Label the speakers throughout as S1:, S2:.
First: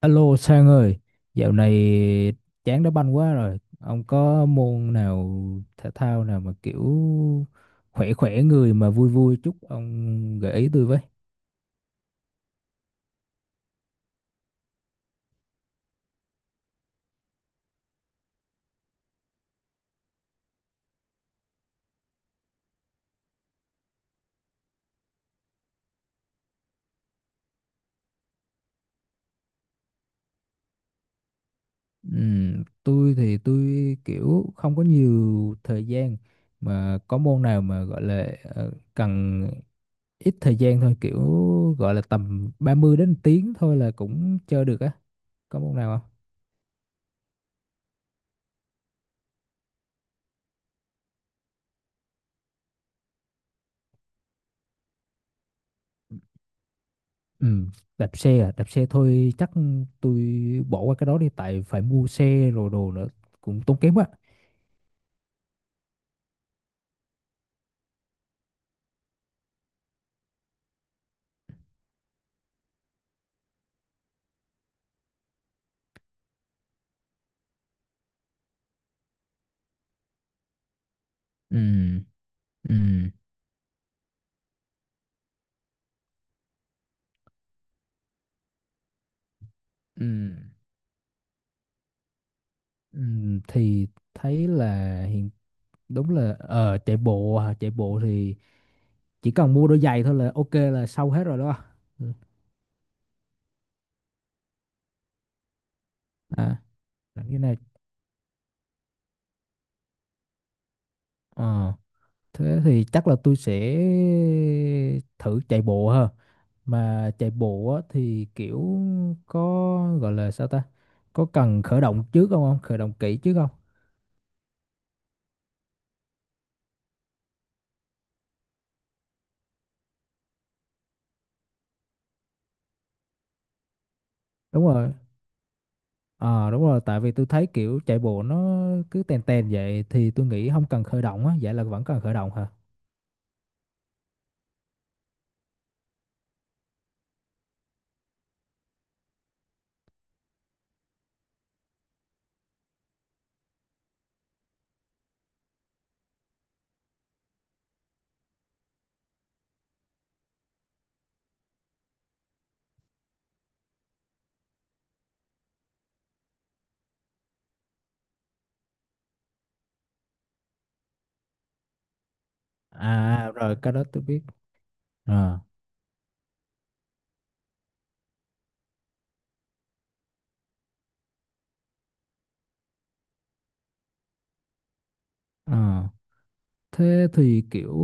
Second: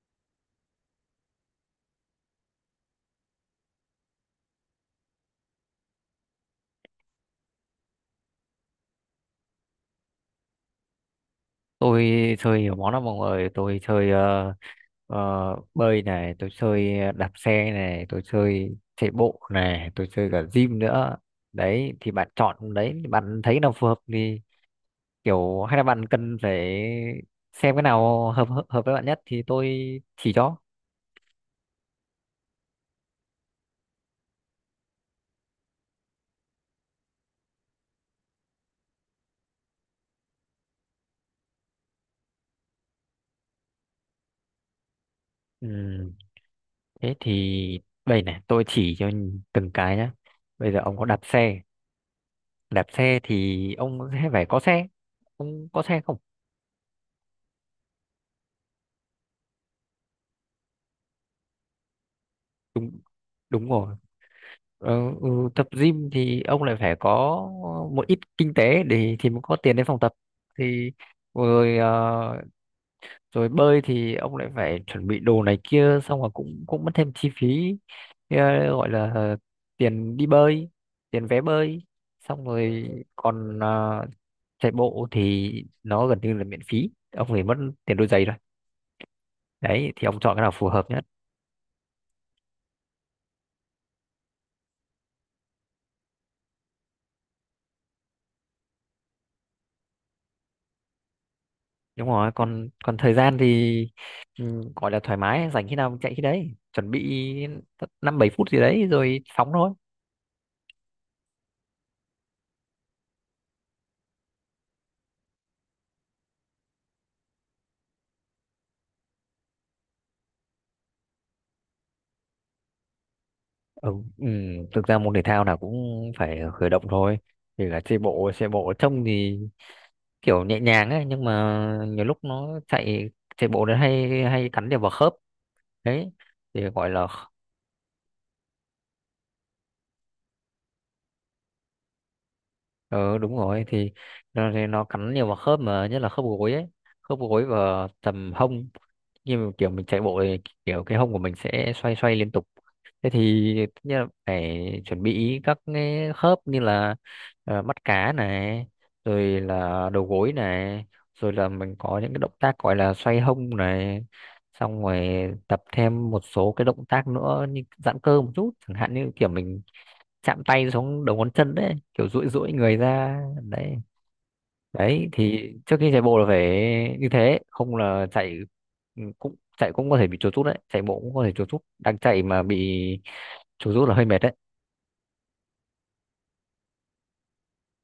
S1: Alo Sang ơi, dạo này chán đá banh quá rồi. Ông có môn nào thể thao nào mà kiểu khỏe khỏe người mà vui vui chút ông gợi ý tôi với.
S2: Tôi chơi nhiều món lắm mọi người. Tôi chơi ờ, bơi này, tôi chơi đạp xe này, tôi chơi chạy bộ này, tôi chơi cả gym nữa. Đấy thì bạn chọn, đấy bạn thấy nào phù hợp thì kiểu hay là bạn cần phải xem cái nào hợp hợp hợp với bạn nhất thì tôi chỉ cho.
S1: Tôi thì tôi kiểu không có nhiều thời gian, mà có môn nào mà gọi là cần ít thời gian thôi, kiểu gọi là tầm 30 đến tiếng thôi là cũng chơi được á. Có môn nào
S2: Ừ,
S1: không?
S2: thế thì đây này tôi chỉ cho từng cái nhá. Bây giờ ông có đạp xe, đạp xe thì ông sẽ phải có xe. Ông có xe không?
S1: Ừ, đạp xe à, đạp xe thôi chắc tôi bỏ qua cái đó đi, tại phải mua xe rồi
S2: Đúng,
S1: đồ nữa cũng
S2: đúng
S1: tốn
S2: rồi.
S1: kém quá.
S2: Ờ, ừ, tập gym thì ông lại phải có một ít kinh tế để thì mới có tiền đến phòng tập thì. Rồi ờ, rồi bơi thì ông lại phải chuẩn bị đồ này kia, xong rồi cũng cũng mất thêm chi phí. ờ, Gọi là tiền đi bơi, tiền vé
S1: Ừ,
S2: bơi. Xong rồi
S1: ừ.
S2: còn chạy bộ thì nó gần như là miễn phí, ông phải mất tiền đôi giày thôi. Đấy
S1: Ừ,
S2: thì ông chọn cái nào phù hợp nhé.
S1: ừ, thì thấy là hiện đúng là chạy bộ à, chạy bộ thì chỉ cần mua đôi giày thôi là ok là xong hết rồi đó. Ừ,
S2: Đúng rồi. Còn còn thời gian thì, ừ, gọi là thoải mái, rảnh khi nào mình chạy khi đấy,
S1: à,
S2: chuẩn bị
S1: làm cái này.
S2: năm bảy phút gì đấy rồi phóng thôi.
S1: Ờ. Thế thì chắc là tôi sẽ thử chạy bộ ha. Mà chạy bộ á, thì kiểu có gọi là sao ta? Có cần khởi động trước không không? Khởi động kỹ trước không?
S2: Ừ, ừ, thực ra môn thể thao nào cũng phải khởi động thôi. Thì là chạy bộ, chạy bộ trông thì kiểu nhẹ nhàng ấy nhưng mà nhiều lúc nó chạy chạy bộ nó hay hay
S1: Đúng
S2: cắn nhiều
S1: rồi.
S2: vào khớp. Đấy
S1: À
S2: thì
S1: đúng rồi,
S2: gọi
S1: tại
S2: là,
S1: vì tôi thấy kiểu chạy bộ nó cứ tèn tèn vậy thì tôi nghĩ không cần khởi động á, vậy là vẫn cần khởi động hả?
S2: ừ, đúng rồi, thì nó cắn nhiều vào khớp mà nhất là khớp gối ấy. Khớp gối và tầm hông, như mà kiểu mình chạy bộ thì kiểu cái hông của mình sẽ xoay xoay liên tục. Thế thì tất nhiên là phải chuẩn bị các cái khớp như là mắt cá này, rồi là đầu gối này, rồi là mình có những cái động tác gọi là xoay hông này, xong rồi tập thêm một số cái động tác nữa như giãn cơ một chút, chẳng hạn như kiểu mình chạm tay xuống đầu ngón chân đấy, kiểu duỗi duỗi người ra
S1: À rồi, cái
S2: đấy.
S1: đó tôi biết.
S2: Đấy
S1: À.
S2: thì trước khi chạy bộ là phải như thế, không là chạy, ừ, cũng chạy cũng có thể bị chuột rút đấy, chạy bộ cũng có thể chuột rút, đang chạy mà bị chuột rút là hơi mệt đấy.
S1: À. Thế thì kiểu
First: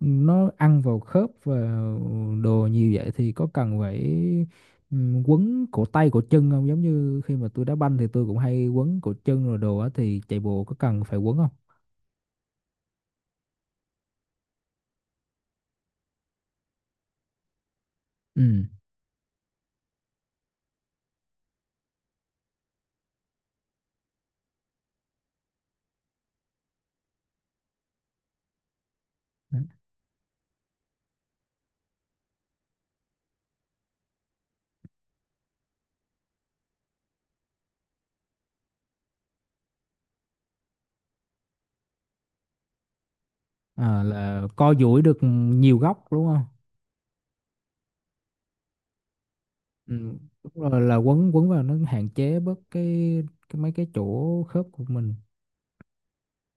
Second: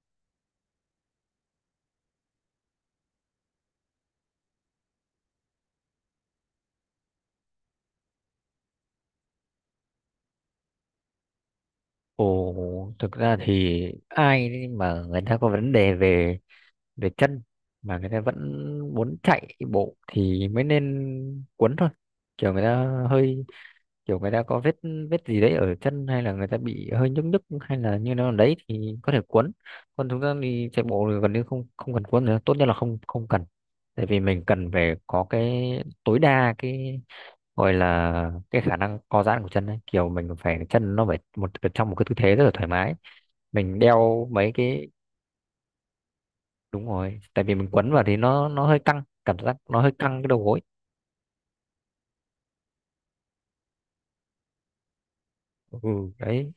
S1: nó ăn vào khớp và đồ nhiều vậy thì có cần phải quấn cổ tay cổ chân không? Giống như khi mà tôi đá banh thì tôi cũng hay quấn cổ chân rồi đồ á, thì chạy bộ có cần phải quấn không?
S2: Ồ, thực ra thì ai mà người ta có vấn đề về về chân mà người ta vẫn
S1: Ừ.
S2: muốn chạy bộ thì mới nên cuốn thôi. Kiểu người ta hơi kiểu người ta có vết vết gì đấy ở chân, hay là người ta bị hơi nhức nhức, hay là như nào đấy thì có thể cuốn.
S1: Đấy.
S2: Còn chúng ta đi chạy bộ thì gần như không không cần cuốn nữa, tốt nhất là không không cần. Tại vì mình cần phải có cái tối đa cái gọi là cái khả năng co giãn của chân ấy. Kiểu mình phải, chân nó phải một trong một cái tư thế rất là thoải mái. Mình
S1: À,
S2: đeo
S1: là
S2: mấy
S1: co
S2: cái.
S1: duỗi được nhiều góc đúng không?
S2: Đúng rồi, tại vì mình quấn vào thì nó hơi căng, cảm giác nó hơi
S1: Ừ.
S2: căng cái đầu gối.
S1: Đúng rồi, là quấn quấn vào nó hạn chế bớt cái mấy cái chỗ khớp của mình.
S2: Ừ, đấy.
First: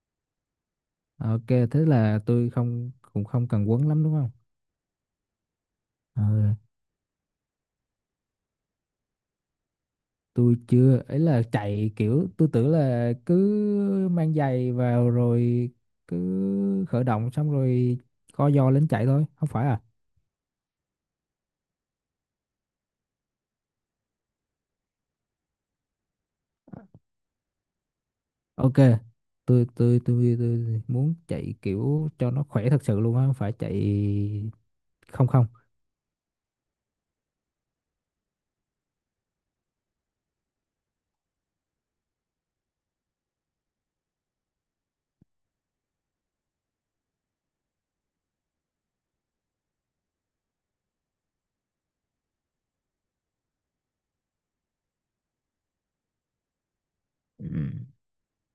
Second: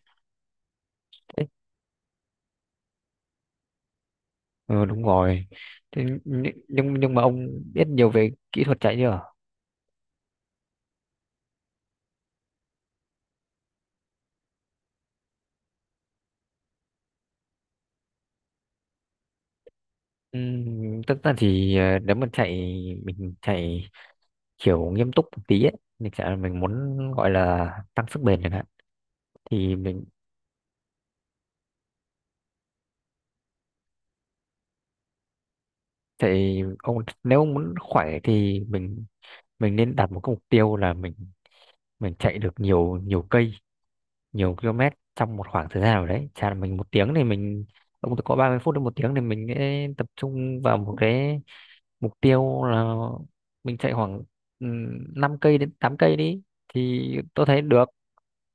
S1: Ok thế là tôi không cũng không cần quấn lắm đúng không?
S2: Ừ, đúng rồi. Thế nh-
S1: Ừ.
S2: nhưng nhưng mà ông biết nhiều về kỹ thuật chạy chưa?
S1: Tôi chưa ấy, là chạy kiểu tôi tưởng là cứ mang giày vào rồi cứ khởi động xong rồi co giò lên chạy thôi, không phải à.
S2: Tất ra thì ờ, nếu mà chạy mình chạy kiểu nghiêm túc một tí ấy, mình chạy mình muốn gọi là tăng sức bền chẳng hạn.
S1: Ok, tôi
S2: Thì
S1: tôi
S2: mình
S1: tôi tôi muốn chạy kiểu cho nó khỏe thật sự luôn á, không phải chạy. Không, không.
S2: chạy ông, nếu ông muốn khỏe thì mình nên đặt một cái mục tiêu là mình chạy được nhiều nhiều cây nhiều km trong một khoảng thời gian nào đấy, chả là mình một tiếng thì mình, ông có 30 phút đến một tiếng thì mình sẽ tập trung vào một cái mục tiêu là mình chạy khoảng, ừ, 5 cây đến 8 cây đi thì tôi
S1: Ừ.
S2: thấy được.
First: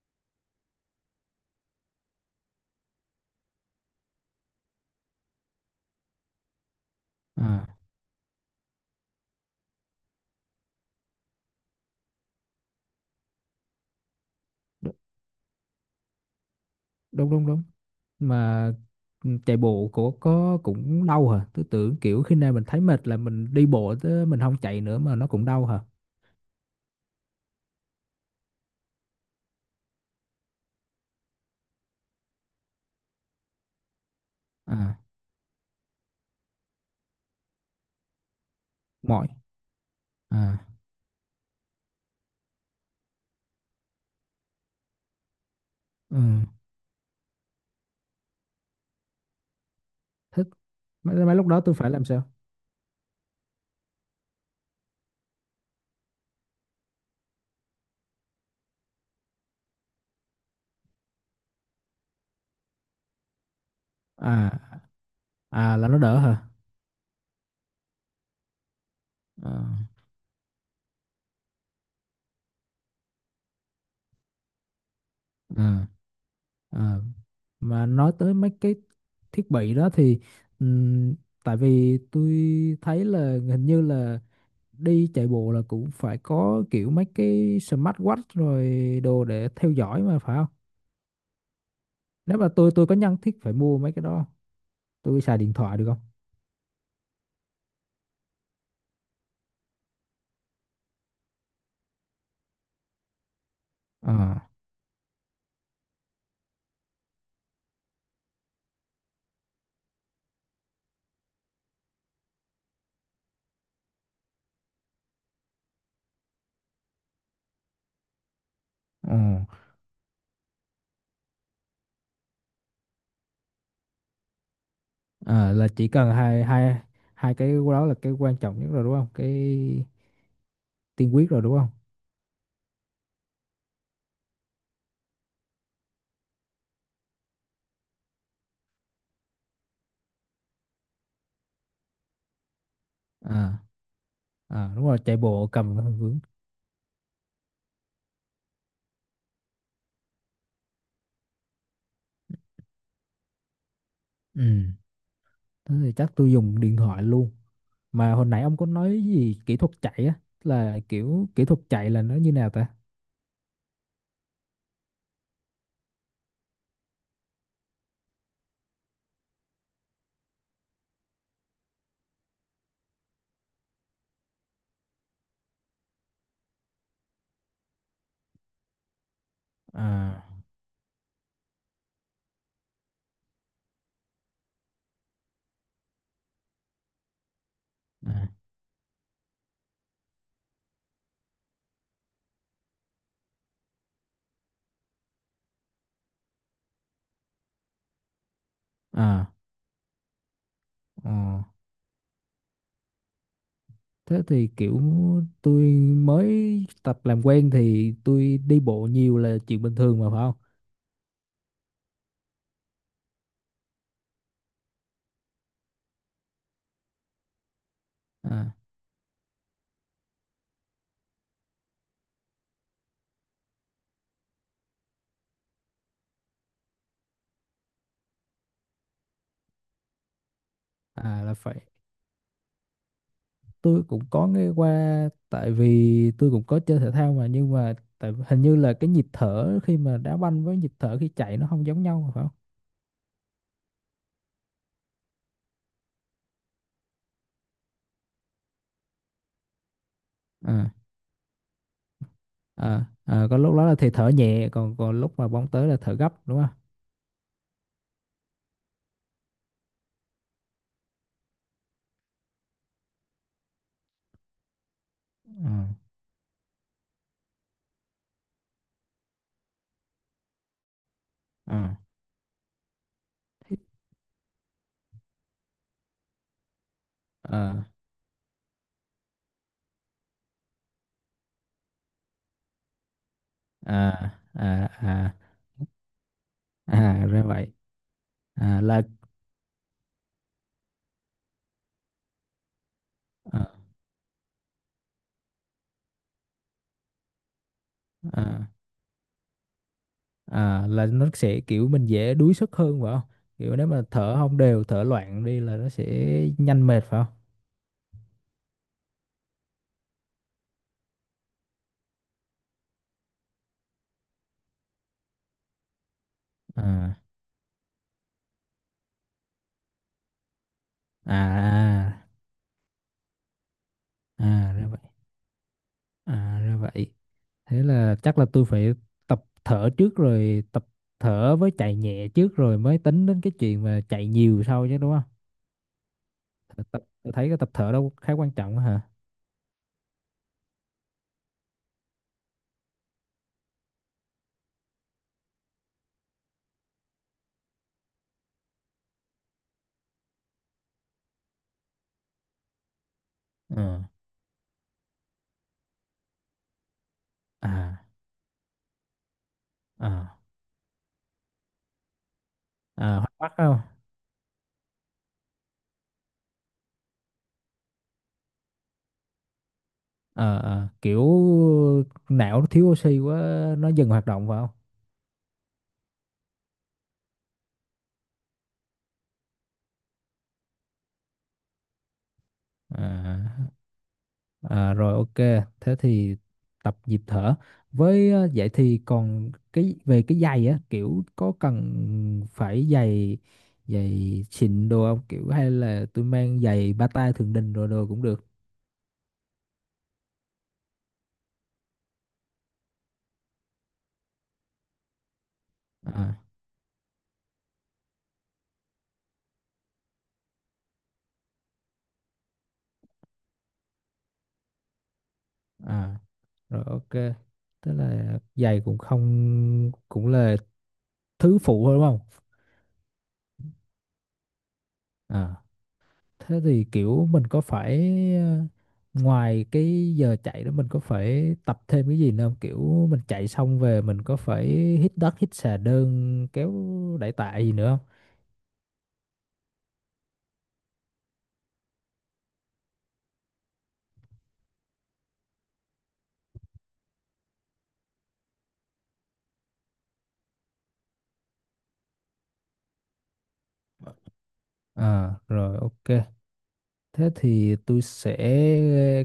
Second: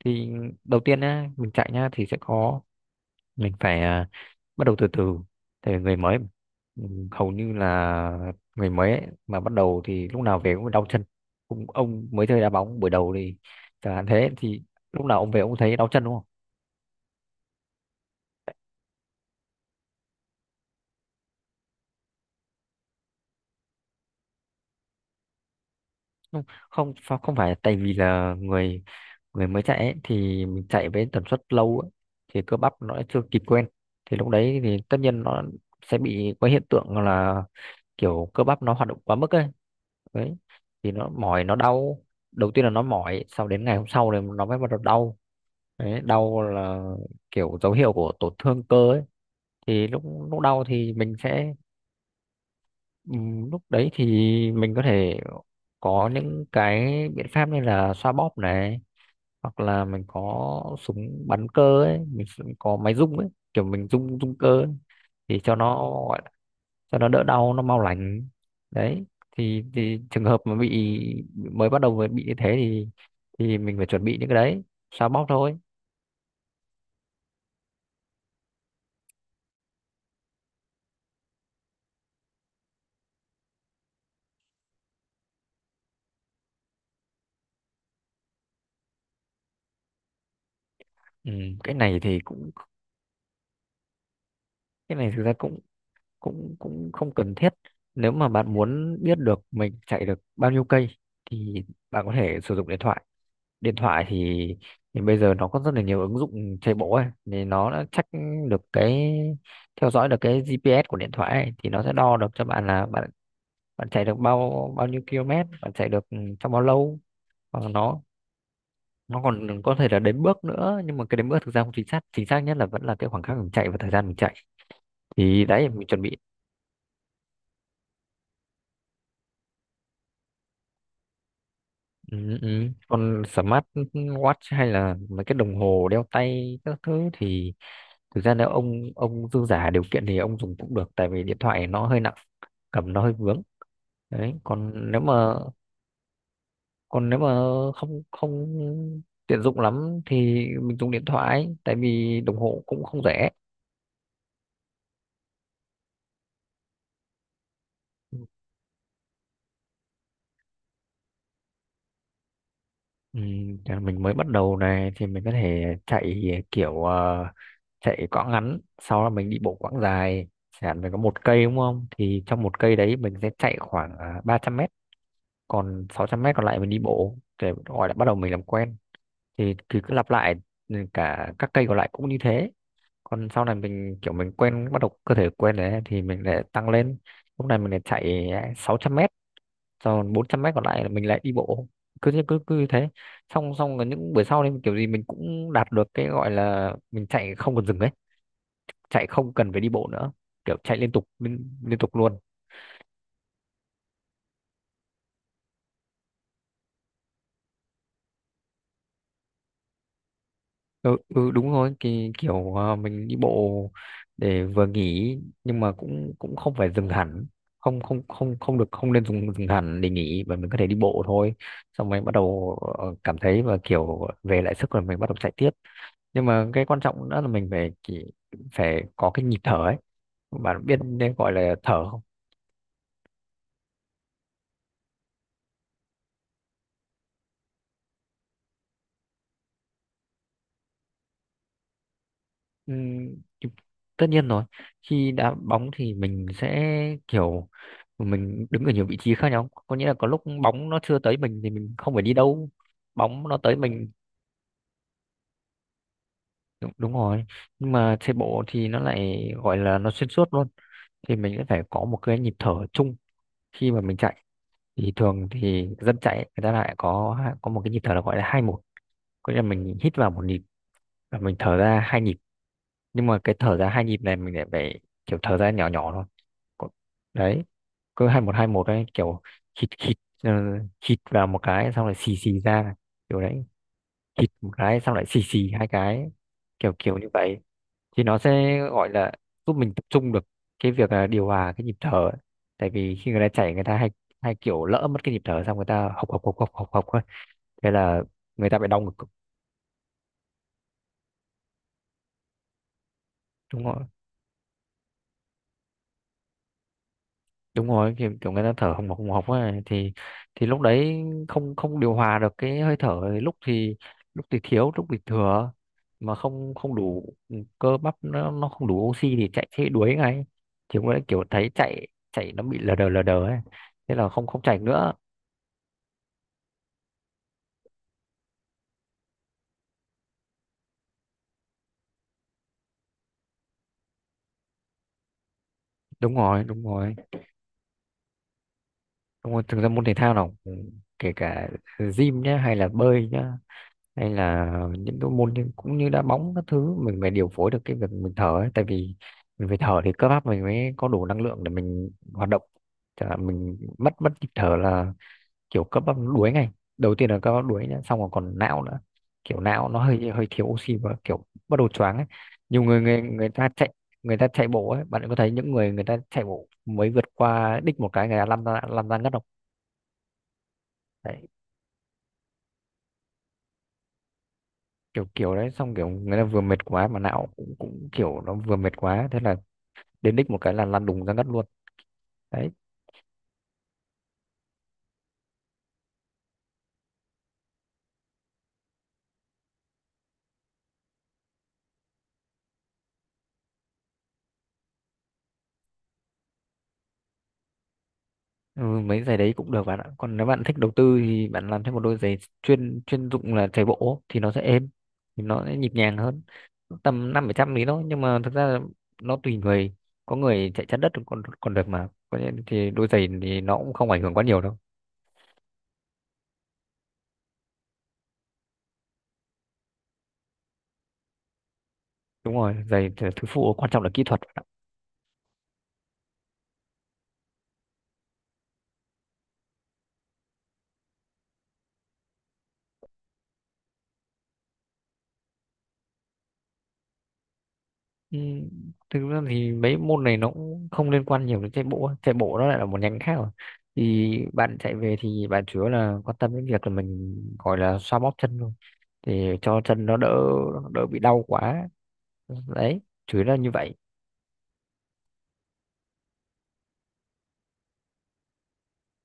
S2: Thì đầu tiên nhá, mình chạy nhá thì sẽ có, mình phải bắt đầu từ từ tại vì người mới mà. Ừ, hầu như
S1: À,
S2: là người mới ấy, mà bắt đầu thì lúc nào về cũng đau chân Ông mới chơi đá bóng buổi đầu thì chẳng hạn, thế thì
S1: đ-
S2: lúc nào ông về ông thấy đau chân đúng?
S1: đúng đúng đúng. Mà ừ, chạy bộ của có cũng đau hả? Tôi tưởng kiểu khi nào mình thấy mệt là mình đi bộ chứ mình không chạy nữa, mà nó cũng đau hả?
S2: Không, không, không phải tại vì là người người mới chạy ấy, thì mình chạy với tần suất lâu ấy, thì cơ bắp nó chưa kịp quen. Thì lúc đấy thì
S1: À,
S2: tất nhiên nó sẽ bị có hiện tượng là kiểu cơ bắp nó hoạt động quá
S1: mỏi.
S2: mức ấy. Đấy
S1: À.
S2: thì nó mỏi nó đau. Đầu tiên là nó mỏi, sau đến ngày hôm sau thì nó mới bắt đầu đau. Đấy,
S1: Ừ.
S2: đau là kiểu dấu hiệu của tổn thương cơ ấy. Thì lúc lúc
S1: Thích.
S2: đau thì mình
S1: Mấy lúc
S2: sẽ,
S1: đó tôi phải làm sao?
S2: ừ, lúc đấy thì mình có thể có những cái biện pháp như là xoa bóp này, hoặc là mình có súng bắn cơ ấy, mình sẽ có máy rung ấy, kiểu mình rung rung cơ ấy.
S1: À,
S2: Thì cho
S1: à, là
S2: nó
S1: nó đỡ hả?
S2: cho nó đỡ đau nó mau lành đấy.
S1: Ờ,
S2: Thì trường hợp mà bị mới bắt đầu mới bị như thế thì mình phải chuẩn bị những cái đấy, xoa bóp thôi.
S1: ờ, ờ, mà nói tới mấy cái thiết bị đó thì ừm, tại vì tôi thấy là hình như là đi chạy bộ là cũng phải có kiểu mấy cái smartwatch rồi đồ để theo dõi mà phải không?
S2: Ừ, cái này thì
S1: Nếu mà
S2: cũng
S1: tôi có nhất thiết phải mua mấy cái đó không?
S2: cái này
S1: Tôi
S2: thực ra
S1: xài điện
S2: cũng
S1: thoại được không?
S2: cũng cũng không cần thiết. Nếu mà bạn muốn biết được mình chạy được bao nhiêu cây thì bạn có thể sử dụng điện thoại. Điện thoại
S1: Ờ.
S2: thì, bây giờ nó có rất là nhiều ứng dụng chạy bộ ấy thì nó đã check được cái theo dõi được cái GPS của điện thoại ấy, thì nó sẽ đo được cho bạn là bạn bạn chạy được bao bao nhiêu km, bạn chạy được trong bao lâu. Hoặc là nó
S1: Ờ.
S2: nó còn có thể là đếm bước nữa, nhưng mà cái đếm bước thực ra không chính xác. Chính xác nhất là vẫn là cái khoảng khắc mình chạy và thời gian mình chạy. Thì
S1: Ờ,
S2: đấy
S1: là
S2: mình
S1: chỉ
S2: chuẩn
S1: cần
S2: bị.
S1: hai hai hai cái đó là cái quan trọng nhất rồi đúng không, cái tiên quyết rồi đúng không?
S2: Ừ, ừ. Còn smart watch hay là mấy cái đồng hồ đeo tay các thứ thì thực ra nếu ông dư giả điều kiện thì ông dùng cũng được, tại vì điện thoại nó hơi nặng, cầm nó hơi vướng.
S1: À,
S2: Đấy,
S1: à đúng
S2: còn
S1: rồi,
S2: nếu
S1: chạy
S2: mà
S1: bộ cầm cái hơi vướng.
S2: còn nếu mà không không tiện dụng lắm thì mình dùng điện thoại, tại vì đồng hồ cũng không rẻ.
S1: Ừ, thế thì chắc tôi dùng điện thoại luôn. Mà hồi nãy ông có nói gì kỹ thuật chạy á, là kiểu kỹ thuật chạy là nó như nào ta?
S2: Ừ, để mình mới bắt đầu này thì mình có thể chạy kiểu chạy quãng ngắn, sau đó mình đi bộ quãng dài. Chẳng hạn mình có một cây đúng không, thì trong một cây đấy mình sẽ chạy khoảng 300 mét, còn 600 mét còn lại mình đi bộ để gọi là bắt đầu mình làm quen. Thì cứ lặp
S1: À.
S2: lại, ừ, cả các cây còn lại cũng như thế. Còn sau này mình kiểu mình quen, bắt đầu cơ thể quen đấy thì mình lại tăng lên. Lúc này mình lại
S1: À.
S2: chạy 600 mét, còn 400 mét còn lại là mình lại đi bộ, cứ thế cứ cứ như thế. Xong xong là những buổi sau thì kiểu gì mình cũng đạt được cái gọi là mình chạy không cần dừng ấy, chạy
S1: À.
S2: không cần phải đi bộ nữa, kiểu chạy liên tục,
S1: Ờ.
S2: liên tục luôn.
S1: Thế thì kiểu tôi mới tập làm quen thì tôi đi bộ nhiều là chuyện bình thường mà phải không?
S2: Ừ, ừ, đúng rồi thì kiểu mình đi bộ để vừa nghỉ, nhưng mà cũng cũng không phải dừng hẳn. Không, không, không,
S1: À.
S2: không được, không nên dừng hẳn để nghỉ, mà mình có thể đi bộ thôi. Xong mình bắt đầu cảm thấy và kiểu về lại sức rồi mình bắt đầu chạy tiếp. Nhưng mà cái quan trọng nữa là mình phải chỉ phải có cái nhịp thở ấy. Bạn biết nên
S1: À,
S2: gọi
S1: là
S2: là
S1: phải,
S2: thở không?
S1: tôi cũng có nghe qua, tại vì tôi cũng có chơi thể thao mà, nhưng mà tại hình như là cái nhịp thở khi mà đá banh với nhịp thở khi chạy nó không giống nhau mà phải không?
S2: Ừm, tất nhiên rồi. Khi đá bóng thì mình sẽ kiểu mình đứng ở nhiều vị trí khác nhau, có nghĩa là có lúc bóng
S1: À,
S2: nó chưa tới mình thì mình không phải đi đâu.
S1: à, à,
S2: Bóng nó
S1: có
S2: tới
S1: lúc đó là
S2: mình
S1: thì thở nhẹ, còn còn lúc mà bóng tới là thở gấp đúng không?
S2: đúng, đúng rồi. Nhưng mà chạy bộ thì nó lại gọi là nó xuyên suốt luôn, thì mình sẽ phải có một cái nhịp thở chung khi mà mình chạy. Thì thường thì
S1: À.
S2: dân chạy ấy, người ta lại có một cái nhịp thở là gọi là 2-1, có nghĩa là mình hít vào 1 nhịp và mình
S1: Ừ.
S2: thở ra 2 nhịp. Nhưng mà cái thở ra 2 nhịp này mình lại phải kiểu thở ra nhỏ nhỏ thôi. Có- Đấy,
S1: Ờ.
S2: cứ hai một đấy, kiểu hít hít ờ, hít vào một cái xong lại xì xì ra, kiểu đấy.
S1: À,
S2: Hít một
S1: à,
S2: cái xong lại
S1: à,
S2: xì xì hai cái, kiểu kiểu như
S1: à, ra
S2: vậy.
S1: vậy.
S2: Thì nó sẽ
S1: À, là
S2: gọi là giúp mình tập trung được cái việc là điều hòa cái nhịp thở ấy. Tại vì khi người ta
S1: à,
S2: chạy, người ta hay hay kiểu lỡ mất cái nhịp thở xong người ta hộc hộc hộc hộc hộc hộc ấy. Thế là
S1: à,
S2: người ta bị đau ngực,
S1: à, là nó sẽ kiểu mình dễ đuối sức hơn phải không? Kiểu
S2: đúng
S1: nếu mà
S2: không?
S1: thở không đều, thở loạn đi là nó sẽ nhanh mệt phải không?
S2: Đúng rồi, kiểu người ta thở hồng hộc ấy, thì lúc đấy không không điều hòa được cái hơi thở, lúc thì thiếu, lúc thì thừa. Mà không không
S1: À.
S2: đủ, ừ, cơ bắp nó không đủ oxy thì chạy thế đuối ngay. Thì cũng đấy
S1: À,
S2: kiểu thấy chạy
S1: à.
S2: chạy nó bị lờ đờ ấy, thế là không không
S1: À
S2: chạy
S1: ra vậy.
S2: nữa.
S1: À ra vậy. Thế là chắc là tôi phải tập thở trước, rồi tập thở với chạy nhẹ trước rồi mới tính đến cái chuyện mà chạy nhiều sau chứ đúng không?
S2: Đúng rồi, đúng rồi,
S1: Tôi thấy cái tập thở đó khá quan trọng á hả?
S2: đúng rồi, thực ra môn thể thao nào kể cả gym nhá, hay là bơi nhá, hay là những cái môn cũng như đá bóng các thứ, mình phải điều phối được cái việc mình thở ấy. Tại vì mình phải thở thì cơ bắp mình mới có đủ năng lượng để mình hoạt động. Chả hạn mình
S1: Ờ.
S2: mất mất nhịp thở là kiểu cơ bắp nó đuối ngay. Đầu tiên là cơ bắp đuối nhá,
S1: À,
S2: xong rồi còn não nữa. Kiểu não nó hơi
S1: à,
S2: hơi thiếu oxy và kiểu bắt đầu choáng ấy. Nhiều người
S1: à,
S2: người
S1: hoạt bát không?
S2: người ta chạy bộ ấy, bạn có thấy những người người ta chạy bộ mới vượt qua đích một cái người ta lăn ra ngất không?
S1: Ờ, ờ, kiểu
S2: Đấy,
S1: não nó thiếu oxy quá nó dừng hoạt động phải không?
S2: kiểu kiểu đấy xong kiểu người ta vừa mệt quá, mà não cũng kiểu nó vừa mệt quá, thế là đến đích một cái là lăn đùng ra ngất luôn đấy.
S1: À. À, rồi ok, thế thì tập nhịp thở. Với vậy thì còn cái về cái giày á, kiểu có cần phải giày giày xịn đồ không? Kiểu hay là tôi mang giày bata Thượng Đình rồi đồ cũng được.
S2: Ừ, mấy giày đấy cũng được bạn ạ. Còn nếu bạn thích đầu tư thì bạn làm thêm một đôi giày chuyên chuyên dụng là chạy bộ thì nó sẽ êm, thì nó sẽ nhịp nhàng
S1: À.
S2: hơn. Tầm năm bảy trăm lý thôi, nhưng mà thực ra là nó tùy người, có người chạy chắn đất còn còn được, mà có những thì đôi giày thì nó cũng không ảnh hưởng quá nhiều đâu.
S1: À, rồi ok. Tức là giày cũng không, cũng là thứ phụ thôi đúng không?
S2: Đúng rồi, giày thì thứ phụ, quan trọng là kỹ thuật.
S1: À. Thế thì kiểu mình có phải ngoài cái giờ chạy đó mình có phải tập thêm cái gì nữa không? Kiểu mình chạy xong về mình có phải hít đất, hít xà đơn, kéo đẩy tạ gì nữa không?
S2: Ừ, thực ra thì mấy môn này nó cũng không liên quan nhiều đến chạy bộ ấy. Chạy bộ nó lại là một nhánh khác rồi. Thì bạn chạy về thì bạn chủ yếu là quan tâm đến việc là mình gọi là xoa bóp chân thôi, thì cho chân nó đỡ, đỡ bị đau quá. Đấy, chủ yếu là như vậy.
S1: À, rồi ok. Thế thì tôi sẽ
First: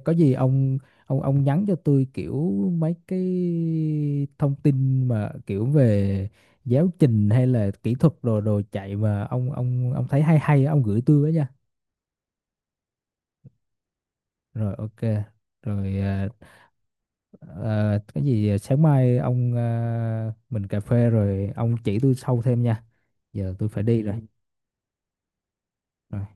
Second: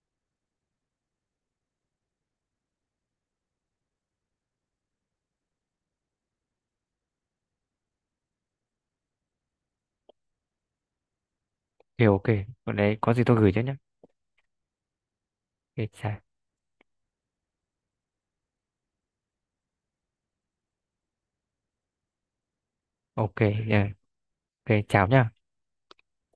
S1: có gì ông nhắn cho tôi kiểu mấy cái thông tin mà kiểu về giáo trình hay là kỹ thuật đồ đồ chạy mà ông thấy hay hay á, ông gửi tôi với nha.
S2: Thì ok. Còn đấy có gì tôi gửi cho nhé.
S1: Rồi ok.
S2: Ok,
S1: Rồi à, à, cái gì à, sáng mai ông à, mình cà phê rồi ông chỉ tôi sâu thêm nha,
S2: ok.
S1: giờ tôi phải
S2: Yeah.
S1: đi rồi.
S2: Ok, chào nhá.
S1: Rồi.